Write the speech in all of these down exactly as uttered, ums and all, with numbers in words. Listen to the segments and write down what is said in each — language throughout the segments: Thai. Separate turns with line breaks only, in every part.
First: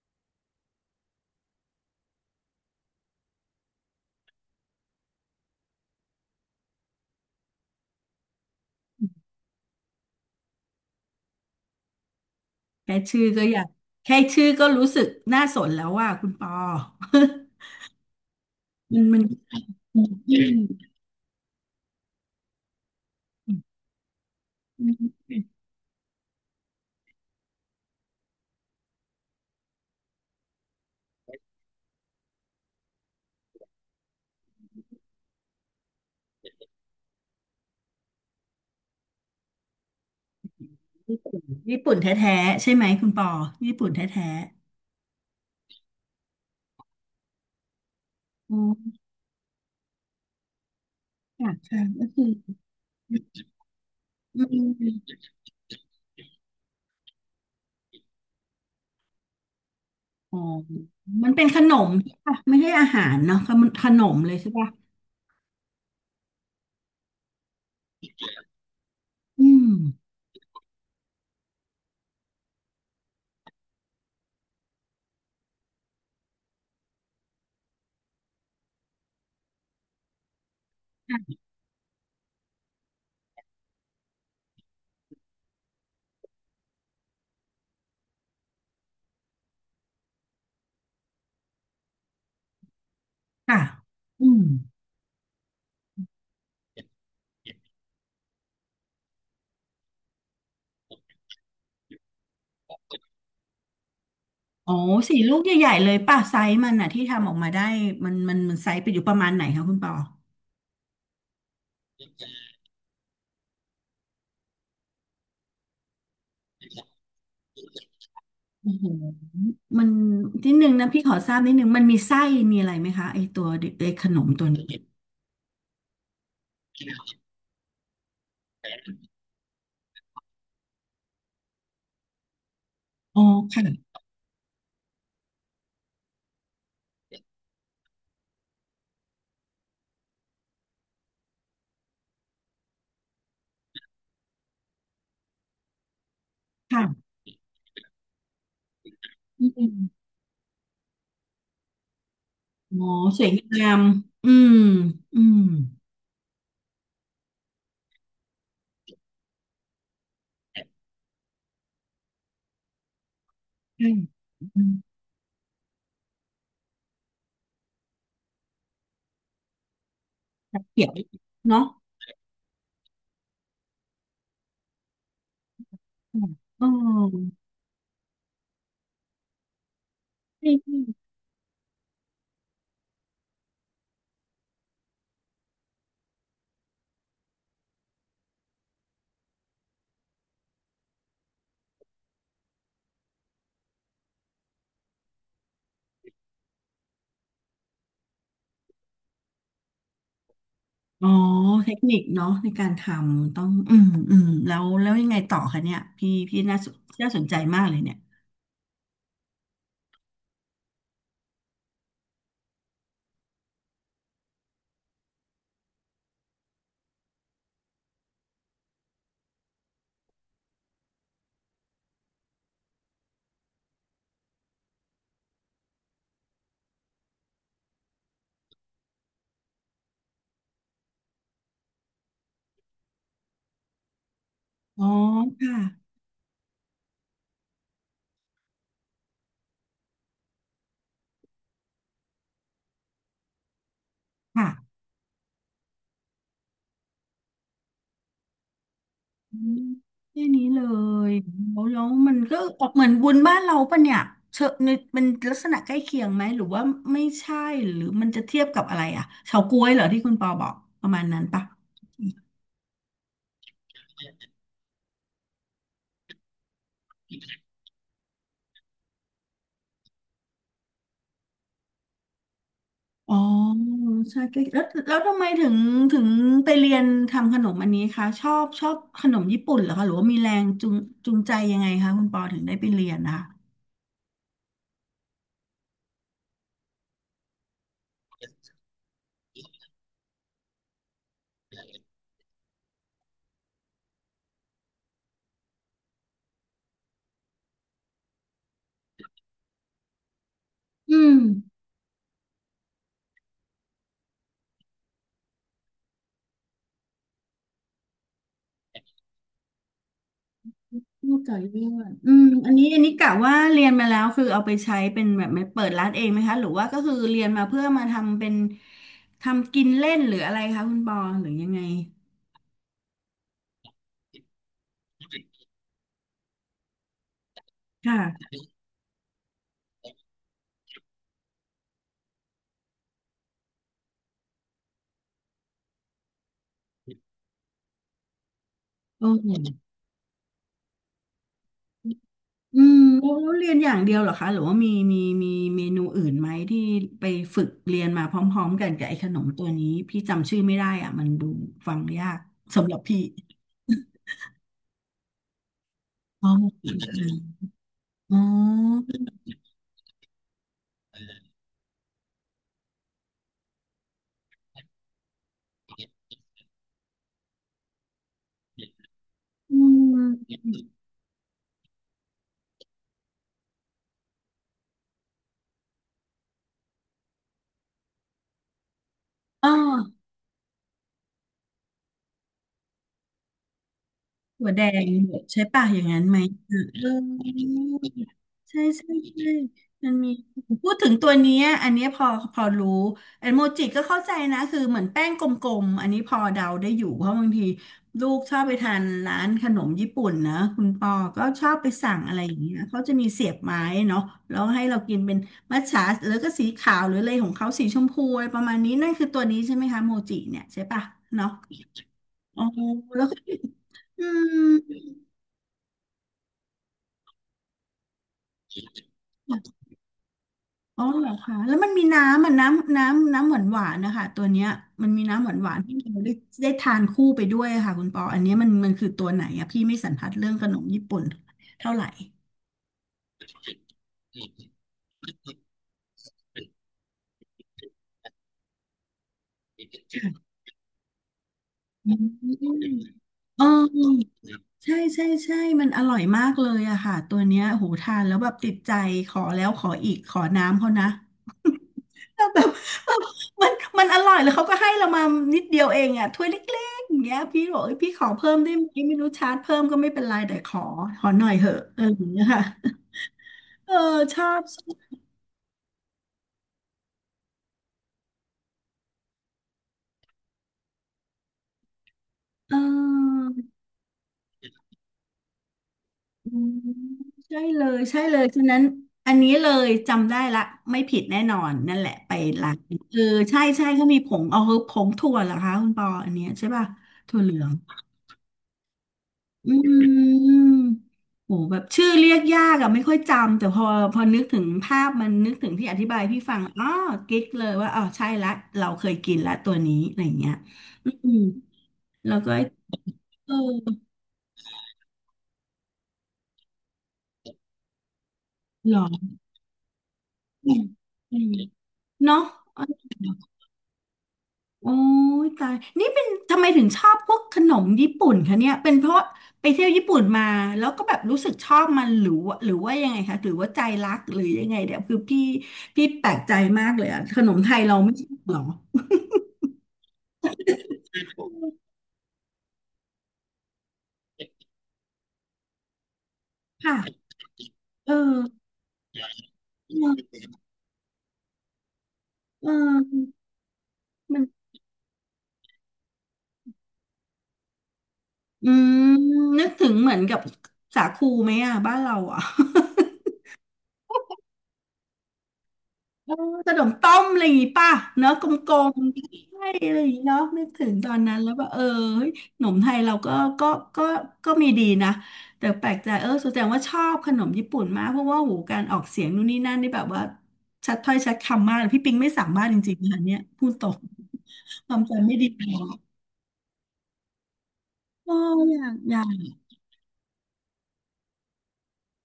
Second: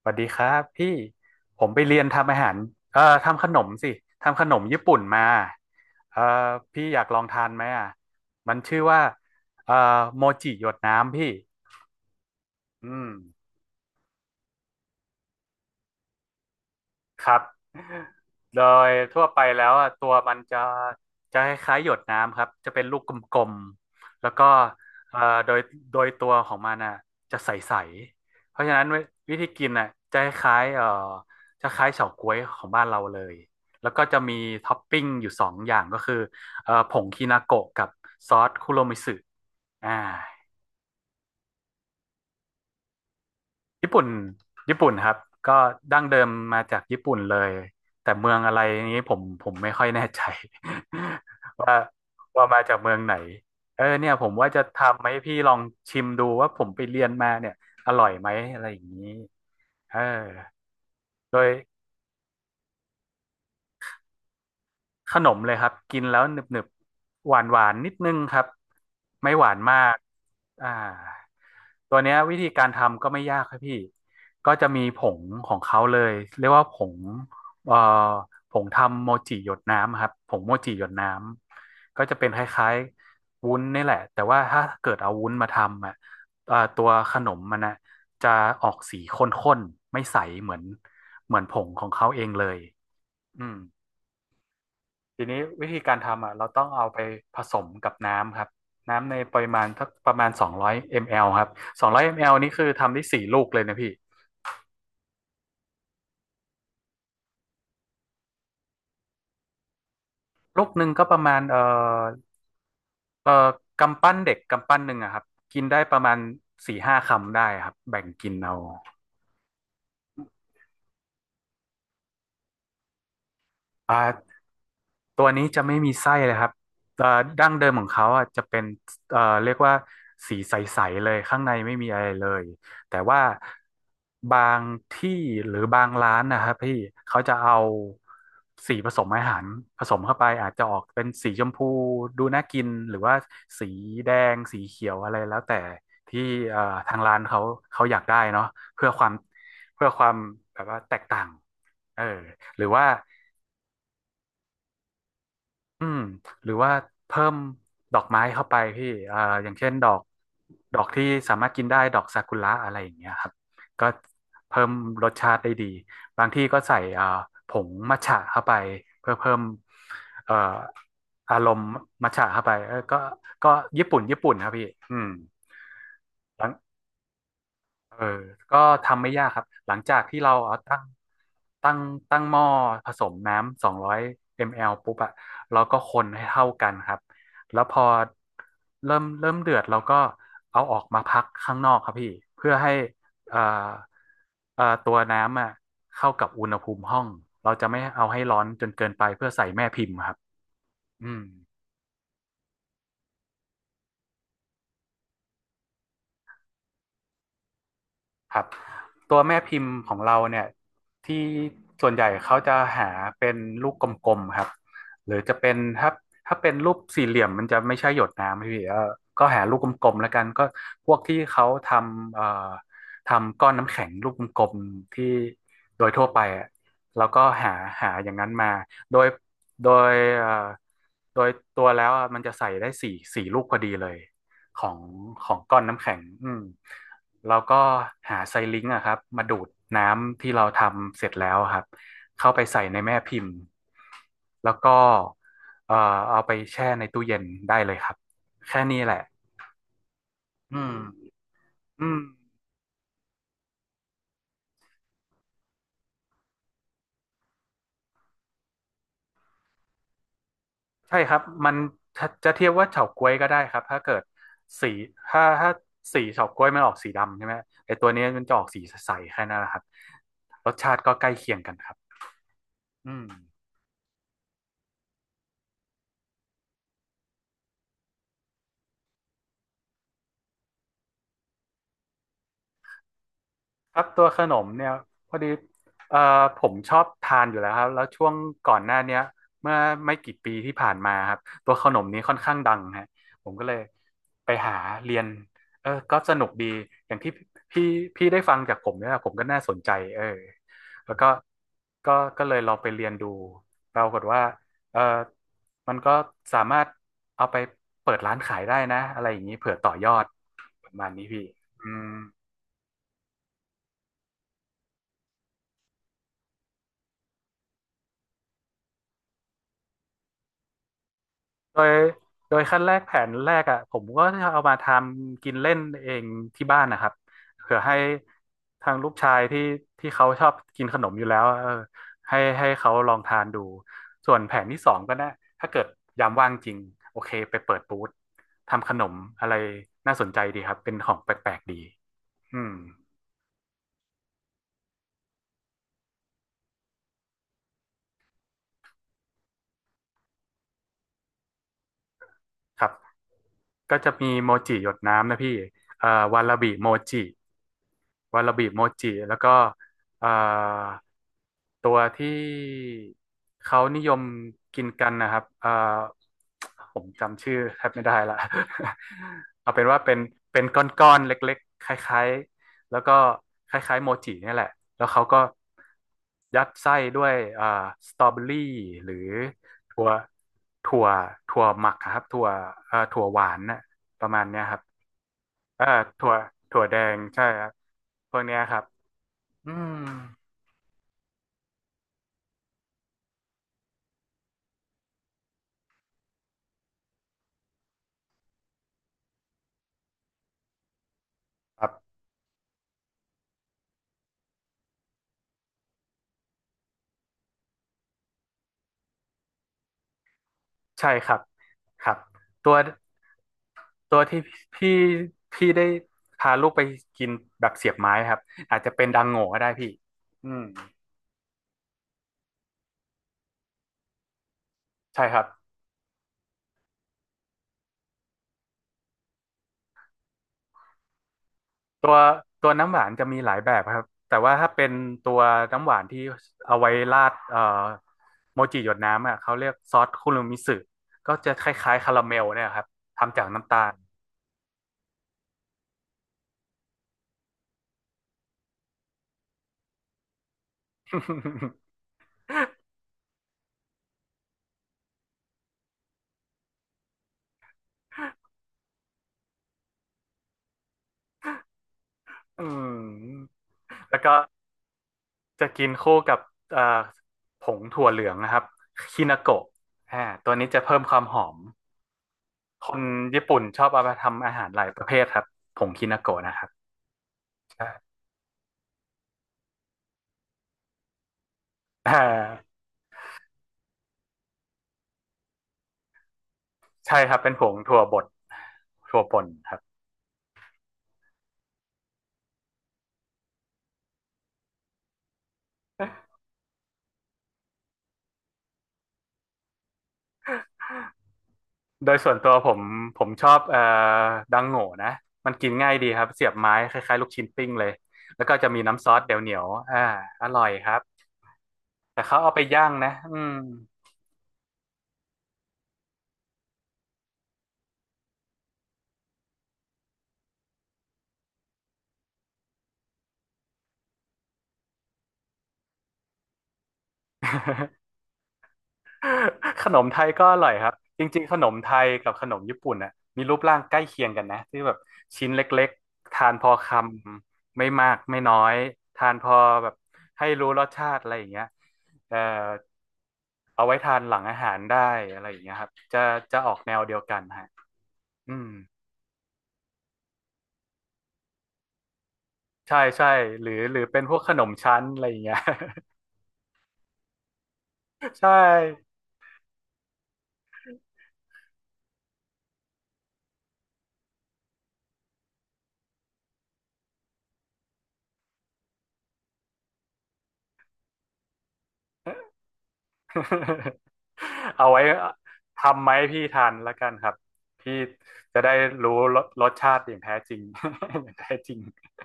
สวัสดีครับพี่ผมไปเรียนทำอาหารเอ่อทำขนมสิทำขนมญี่ปุ่นมาเอ่อพี่อยากลองทานไหมอ่ะมันชื่อว่าเอ่อโมจิหยดน้ำพี่อื
แค่
ม
ชื่อก็อยากแค่ชื่อก็รู้สึกน่าสนแล้วว่าคุณปอ
ครับ โดย
มันมั
ทั่
น
วไปแล้วอะตัวมันจะจะคล้ายๆหยดน้ำครับจะเป็นลูกกลมๆแล้วก็เอ่อโดยโดยตัวของมันน่ะจะใสๆเพราะฉะนั้นวิวิธีกินอ่ะจะคล้ายๆเอ่อจะคล้ายเฉาก๊วยของบ้านเราเลยแล้วก็จะมีท็อปปิ้งอยู่สองอย่างก็คือเอ่อผงคินาโกะกับซอสคุโรมิสึอ่า
ญี่ปุ่นญี่ปุ่นแท้ๆใช่ไหมคุณปอญี่ปุ่
ญี่
น
ปุ่น
แท้
ญี่ปุ่นครับก็ดั้งเดิมมาจากญี่ปุ่นเลยแต่เมือง
ๆ
อะ
อ๋
ไร
อ
นี้ผมผมไม่ค่อยแน่ใจ
ค่ะ
ว่า
ค่ะก็คือ
ว่ามาจากเมืองไหนเออเนี่ยผม
มั
ว่าจะทำให้
น
พี่ลองชิมดูว่าผมไปเรียนมาเนี่ยอร่อยไหมอะไรอย่างนี้เออ
มัน
โด
เป็น
ย
ขนมใช่ปะไม่ใช่อาหารเนาะขนมขนมเลยใช่ปะ
ขนมเลยครับกินแล้วหนึบๆหวานหวานนิดนึงครับไม่ห
อื
วาน
ม
มากอ่าตัวเนี้ยวิธีการทำก็ไม่ยากครับพี่ก็จะมีผงของเขาเลยเรียกว่าผงเอ่อผงทำโมจิหยดน้ำครับผงโมจิหยดน้ำก็จะเป็นคล้ายๆวุ้นนี่แหละแต่ว่าถ้าเกิดเอาวุ้นมาทำอ่ะเอ่อตัวขนมมันนะจะออกสีข้นๆไม่ใสเหมือนเหมือนผงของเขาเองเลยอืม
ค่ะอืม
ทีนี้วิธีการทำอ่ะเราต้องเอาไปผสมกับน้ำครับน้ำในปริมาณสักประมาณสองร้อยมิลลิลิตร ครับสองร้อยมิลลิลิตร นี่คือทำได้สี่ลูกเลยนะพี่
อ๋อสี่ลูกใหญ่ๆเลยป่ะไซส์มันอะที่ทำออกมาได้มันมันมันไซส์ไปอยู่ประมาณไหนคะคุณปอ
ลูกหนึ่งก็ประมาณเอ่อเอ่อกำปั้นเด็กกำปั้นหนึ่งอะครับกินได้ประมาณสี่ห้าคำได้ครับแบ่งกินเอา
โอ้โหมันนิดนึงนะพี่ขอทราบนิดนึงมันมีไส้มีอะไรไหมคะไอตัวเด็กไอ
อ่า
ขนมตัวนี้
ตัวนี้จะไม่มีไส้เลยครับเอ่อดั้งเดิมของเขาอ่ะจะเป็นเอ่อเรียกว่าสีใสๆเลยข้างในไม่มีอะไรเลยแต่ว่า
อ๋อค่ะ
บางที่หรือบางร้านนะครับพี่เขาจะเอาสีผสมอาหารผสมเข้าไปอาจจะออกเป็นสีชมพูดูน่ากินหรือว่าสีแดงสีเขียวอะไรแล้วแต่ที่เอ่อทาง
ค่ะ
ร้านเขาเขาอยากได้เนาะเพื่อความ
อืม
เพื่อความแบบว่าแตกต่างเออหรือ
อ๋อ
ว่า
สวยงามอืมอืม
อืมหรือว่าเพิ่มดอกไม้เข้าไปพี่เอ่ออย่างเช่นดอกดอกที่สามารถกินได้ดอกซากุระอะไรอย่างเงี้ยครับก็
ใช่อื
เพิ่ม
ม
รสชาติได้ดีบางที่ก็ใส่เอ่อผงมัทฉะเข้าไปเพื่อเพิ่มเอ่อ
จะเขียว
อารม
เนาะ
ณ์มัทฉะเข้าไปเออก็ก็ญี่ปุ่นญี่ปุ่นครับพี่อืม
ค่ะอ๋อ
เออก็ทำไม่ยากครับ หลังจากที่เรา
ใช่
เอา
ใช่
ตั้งตั้งตั้งหม้อผสมน้ำสองร้อยมลปุ๊บอะเราก็คนให้เท่ากันครับ แล้วพอเริ่มเริ่มเดือดเราก็เอาออกมาพักข้างนอกครับพี่เพื่อให้เอ่อเอ่อตัวน้ำอะเข้ากับอุณหภูมิห้องเราจะไม่เอาให้ร้อนจนเกินไปเพื่อใส่แม่พิมพ์ครับ
อ๋อ
อืม
เทคนิคเนาะในการทำต้องอืมอืมแล้วแล้วยังไงต่อคะเนี่ยพี่พี่น่าสนน่าสนใจมากเลยเนี่ย
ครับตัวแม่พิมพ์ของเราเนี่ยที่ส่วนใหญ่เขาจะหาเป็นลูกกลมๆครับหรือจะเป็นถ้าถ้าเป็นรูปสี่เหลี่ยมมันจะไม่ใช่หยดน้ำพี่เออก็หาลูกกลมๆแล้วกันก็พวกที่เขาทำเอ่อทำก้อนน้ำแข็งลูกกลมๆที่โดยทั่วไปอะแล้วก็หาหาอย่างนั้นมาโดยโดยเอ่อโดยตัวแล้วอะมันจะใส่ได้สี่สี่ลูกพอดีเลยของ
อ๋อ
ของ
ค่ะ
ก้อนน้ำแข็งอืม แล้วก็หาไซลิงก์อะครับมาดูดน้ำที่เราทำเสร็จแล้วครับเข้าไปใส่ในแม่พิมพ์แล้วก็
ค่ะ
เอ่อเอาไปแช่ในตู้เย็นได้เลยครับแค่นี้แหละ
อืมแค่นี้
อื
เล
ม
ยแล้วแล้ว
อืม
มันก็ออกเหมือนวุ้นบ้านเราปะเนี่ยเชอะในเป็นลักษณะใกล้เคียงไหมหรือว่าไม่ใช่หรือมันจะเทียบกับอะไรอ่ะเฉาก๊วยเหรอที่คุณปอบอกประ
ใช่
มาณ
ครับ
นั้นปะ
มันจะจะเทียบว่าเฉาก๊วยก็ได้ครับถ้าเกิดสีถ้าถ้าสีเฉาก๊วยมันออกสีดำใช่ไหมไอตัวนี้มันจะออกสีใสๆแค่นั้นแหละครับรสชาติก็ใกล้เคียงกันครับอืม
อ๋อใช่ใกล้แล้วแล้วทำไมถึงถึงไปเรียนทำขนมอันนี้คะชอบชอบขนมญี่ปุ่นเหรอคะหรือว่ามีแรงจูงจูงใจยังไงคะคุณปอถึงได้ไปเรียนนะคะ
ครับตัวขนมเนี่ยพอดีเอ่อผมชอบทานอยู่แล้วครับแล้วช่วงก่อนหน้าเนี้ยเมื่อไม่กี่ปีที่ผ่านมาครับตัวขนมนี้ค่อนข้างดังฮะผมก็เลยไปหาเรียนเออก็สนุกดีอย่างที่พี่พี่ได้ฟังจากผมเนี่ยผมก็น่าสนใจเออแล้
อื
วก็
ม
ก็ก็เลยลองไปเรียนดูปรากฏว่าเออมันก็สามารถเอาไปเปิดร้านขายได้นะอะไรอย่างนี้เผื่อต่อยอดประมาณนี้
ลู
พี่
กไก่
อื
ย่าอ
ม
ดอืมอันนี้อันนี้กะว่าเรียนมาแล้วคือเอาไปใช้เป็นแบบไม่เปิดร้านเองไหมคะหรือว่าก็คือเรียนมาเพื่อมาทำเป็นทำกินเล่นหรืออะไรคะคุณปอหรือยัง
โด
ไง
ยโดยขั้นแรกแผนแรกอ่ะผมก็จะเอามาทำกินเล่นเองที่บ้านนะครับเผื่อให้
ค่ะ
ทางลูกชายที่ที่เขาชอบกินขนมอยู่แล้วเออให้ให้เขาลองทานดูส่วนแผนที่สองก็นะถ้าเกิดยามว่างจริงโอเคไปเปิดบูธทำขนม
โอ
อะ
เค
ไรน่าสนใจดีครับเป็นของแปลกๆดีอืม
อืมแล้วเรียนอย่างเดียวเหรอคะหรือว่ามีมีมีเมนูอื่นไหมที่ไปฝึกเรียนมาพร้อมๆกันกับไอ้ขนมตัวนี้พี่จำชื่อไม่ได้อ่ะมันดูฟังยาก
ครั
สำ
บ
หรับพี่
ก็จะมีโมจิหยดน้ำนะพี่เอ่อวา
อ๋อ
ลาบิโมจิ
อ๋
วาลาบิโม
อ
จิแล้วก็เอ่อตัวที่เขานิยมกินกันนะครับเอ่อผมจำชื่อแทบไม่ได้ละ เอา
อื
เป็นว่าเป็น
ม
เป็นก้อนๆเล็กๆคล้ายๆแล้วก็คล้ายๆโมจิเนี่ยแหละแล้วเขาก็ยัดไส้ด้วยเอ่อสตรอเบอรี่หรือ
อ๋อ
ถั่วถั่วถั่วหมักอะครับถั่วเอ่อถั่วหวานน่ะประมาณเนี้ย
หัว
ครั
แด
บ
งใช่ป่ะ
อ่า
อย่างนั้น
ถั่ว
ไหมเอ
ถั่วแดงใช่ครับ
อ
พวกเนี้ยค
ใช่
รับ
ใช่ใช่
อืม
มันมีพูดถึงตัวเนี้ยอันเนี้ยพอพอรู้แอนโมจิก็เข้าใจนะคือเหมือนแป้งกลมๆอันนี้พอเดาได้อยู่เพราะบางทีลูกชอบไปทานร้านขนมญี่ปุ่นนะคุณปอก็ชอบ
ค
ไป
รับ
สั่งอะไรอย่างเงี้ยเขาจะมีเสียบไม้เนาะแล้วให้เรากินเป็นมัทฉะหรือก็สีขาวหรืออะไรของเขาสีชมพูอะไรประมาณนี้นั่นคือตัวนี้ใช่ไหมคะโมจิเนี่ยใช่ป่ะ
ใช่ครับ
เนาะ
ครับ
อ๋อ
ตัว
แล้วก็
ตัว
อื
ที่พี่
ม
พี่ได้พาลูกไปกินแบบเสียบไม้ครับอาจจะเป็นดังโง่ก็ได้พี่อืม
อ๋อเหรอคะแล้วมันมีน้ำอ่ะน้ำน้ำน้ำหวานหวานนะคะตัวเนี้ยมันมี
ใช่ครั
น้ำ
บ
หวานหวานที่เราได้ได้ทานคู่ไปด้วยค่ะคุณปออันเนี้ยมันมันคือตัวไหนอะพี่ไม่สันทัดเรื่องขนมญี่ปุ่นเท่าไหร่
ตัวตัวน้ำหวานจะมีหลายแบบครับแต่ว่าถ้าเป็นตัวน้ำหวานที่เอาไว้ราดเอ่อโมจิหยดน้ำอ่ะเขาเรียกซอสคุรุ
ค่ะ
มิสึก็จะคล้ายๆ
อื
คารา
ม
เมลเนี่ยครับทำจาก
เออ
น้ำตาล
ใช่ใช่ใช่มันอร่อยมากเลยอะค่ะ ตัวเนี้ยโหทานแล้วแบบติดใจ ขอแล้วขออีกขอน้ำเขานะ แวบบแบบมันมันอร่อยแล้วเขาก็ให้เรามานิดเดียวเองอะถ้วยเล็กๆอย่างเงี้ยพี่บอกเอ้ยพี่ขอเพิ่มได้ไหมไม่รู้ชาร์จเพิ่มก็ไม่เป็นไร แต่ขอขอหน่อยเหอะอะไรอย่างเงี้ย
อื
ค่ะ
ม
เออ
แล้วก็
ชอบชอบ
จะกินคู่กับเอ่อผงถั่วเหลืองนะครับคินาโกะอ่าตัวนี้จะเพิ่มความหอม
เ
คนญี่ปุ่น
ออ
ชอบเอามาทำอาหารหลายประเภทครับผงคินาโกะ
อื
นะครั
ม
บ
ใช่เล
ใช่
ยใช่เลยฉะนั้นอันนี้เลยจำได้ละไม่ผิดแน่นอนนั่นแห
อ่
ละไปร้า
า
นเออใช่ใช่เขามีผงเอาคือผงถั่วเหรอคะคุณปออันเนี้ยใช่ป่ะ
ใช่ครั
ถั่
บ
วเห
เป็
ลื
นผ
อง
งถั่วบดถั่วป่น
อื
ครับ
มโหแบบชื่อเรียกยากอะไม่ค่อยจำแต่พอพอนึกถึงภาพมันนึกถึงที่อธิบายพี่ฟังอ๋อกิ๊กเลยว่าอ๋อใช่ละเราเคยกินละตัวนี้อะไรอย่างเงี้ยอืม
โดยส่
แล้
วน
ว
ตั
ก็
ว
ไอ้
ผมผมช
เอ
อ
อ
บเอ่อดังโง่นะมันกินง่ายดีครับเสียบไม้คล้ายๆลูกชิ้นปิ้งเลยแล้วก็จะมี
หร
น้ำซอส
อ
เดี๋ยวเหนียวๆอ่าอร่อย
อืม
ครับ
อืม
แต่เขา
เนาะ
เอาไปย่างนะอืม
โอ้ยตายนี่เป็นทำไมถึงชอบพวกขนมญี่ปุ่นคะเนี่ยเป็นเพราะไปเที่ยวญี่ปุ่นมาแล้วก็แบบรู้สึกชอบมันหรือว่าหรือว่ายังไงคะ หรือว่าใจรักหรือยังไงเดี๋ยวคือพี่พี่แปลกใจมากเลยอะขนมไทยเราไม่ชอบเหรอ
ขนมไทยก็อร่อยครับจริงๆขนมไทยกับขนมญี่ปุ่นน่ะมีรูปร่างใกล้เคียงกันนะที่แบบชิ้นเล็กๆทานพอค
ค่ะ
ำไม่มา
เอ
กไม่
อ
น้อยทานพอแบ
เ
บให้
ออ
รู้รสชาติอะไรอย่างเงี้ยเอ่อ
เออ
เอาไว้ทานหลั
มัน
งอาหารได้อะไรอย่างเงี้ยครับจะจะออกแนวเดียวกันฮะอื
อื
ม
มนึกถึงเหมือนกับสาคูไหมอะบ้านเราอะ
ใช่ใช่หรือหรือเป็นพวกขนมชั้นอะไรอย่างเงี้ย
ขนมต้มอะไรอย่างงี้ป่ะเนอะ ก
ใช่
ลมๆใช่อะไรอย่างงี้เนาะนึกถึงตอนนั้นแล้วว่าเออเฮ้ยขนมไทยเราก็ก็ก็ก็มีดีนะแต่แปลกใจเออแสดงว่าชอบขนมญี่ปุ่นมากเพราะว่าหูการออกเสียงนู่นนี่นั่นนี่แบบว่าชัดถ้อยชัดคำมากพี่ปิงไม่สามารถจริงๆนะคะเนี่ยพูดตรง
เอา
ควา
ไว้
มจำไม่ดีพอ
ทำไหมพี่ทานละกันครับพี่
โอ้
จะได้
อยาก
รู้
อยา
ร
ก
สรสชาติอย่างแท้จริง อย่างแท้จริง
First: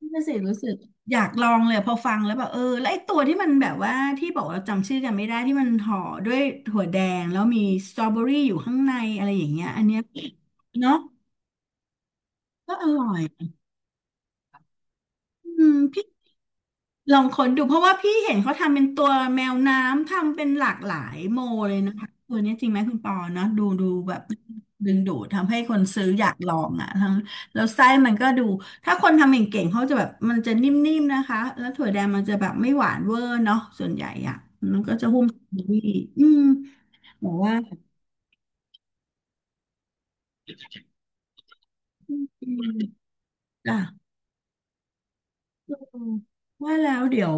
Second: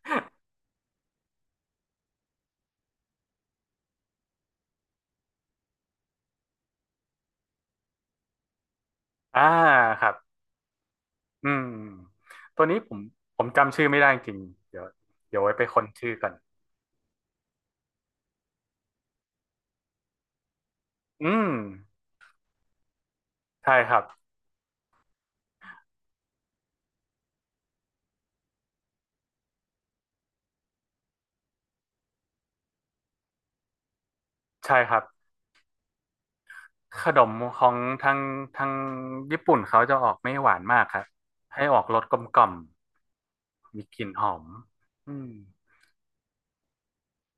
นี่นน่ะสิรู้สึกอยากลองเลยพอฟังแล้วแบบเออแล้วไอ้ตัวที่มันแบบว่าที่บอกว่าจำชื่อกันไม่ได้ที่มันห่อด้วยถั่วแดงแล้วมีสตรอเบอรี่อยู่ข้างในอะไร
อ่า
อย่างเงี้ยอันเนี้ย
ครับ
เนาะ
อืมตัว
ก็
นี้
อ
ผม
ร่อย
ผมจำชื่อไม่ได้จริงเดี๋ยวเดี๋ยวไว้ไป
อืม
ค้นชื่อกัน
ลองค้นดูเพราะว่าพี่เห็นเขาทำเป็นตัวแมวน้ำทำเป็นหลากหลาย
อื
โม
ม
เลยนะคะตัวนี้จริงไหมคุณปอเนาะดู
ใช่
ดู
ครับ
แบบดึงดูดทำให้คนซื้ออยากลองอ่ะทั้งแล้วไส้มันก็ดูถ้าคนทำเก่งๆเขาจะแบบมันจะนิ่มๆนะคะแล้วถั่วแดงมันจะแบบไม่หวานเวอร์เนาะส่วนใหญ่อ่ะ
ใช่
มัน
ค
ก็
รับ
จะหุ้มสตรอเบอรี่อืม
ขน
บอ
ม
กว่า
ของทางทางญี่ปุ่นเขาจะออกไม่หวานมากครับให้ออกรสกลมกล่อ
อื
ม
มจ้ะ
มีกลิ่นหอมอืม
อืมว่าแล้วเดี๋ยว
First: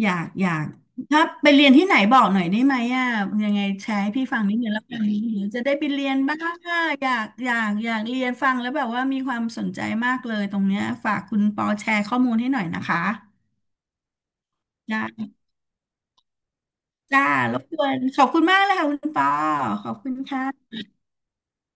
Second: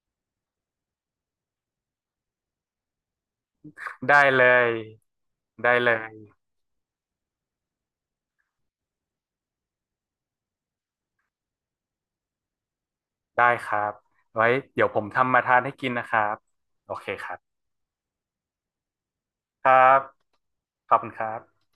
อยากอยากถ้าไปเรียนที่ไหนบอกหน่อยได้ไหมอ่ะยังไงแชร์ให้
ได้
พี่ฟั
เล
งนิดนึ
ย
งแล้วกันเดี๋ยวจะ
ได้
ได้ไป
เล
เรีย
ย
นบ้างอ่ะอยากอยากอยากเรียนฟังแล้วแบบว่ามีความสนใจมากเลยตรงเนี้ยฝากคุณปอแชร์ข้อมูลให้หน่อยนะคะ
ได้ครับไว้เดี๋ยวผ
ได้
ม
า
ทำมาทานให้กินนะครับโอเค
จ้า
ครั
ร
บ
บกวนขอบคุณมากเลยค่ะคุณปอ
ครั
ขอบ
บ
คุณค่ะ
ขอบคุณครับ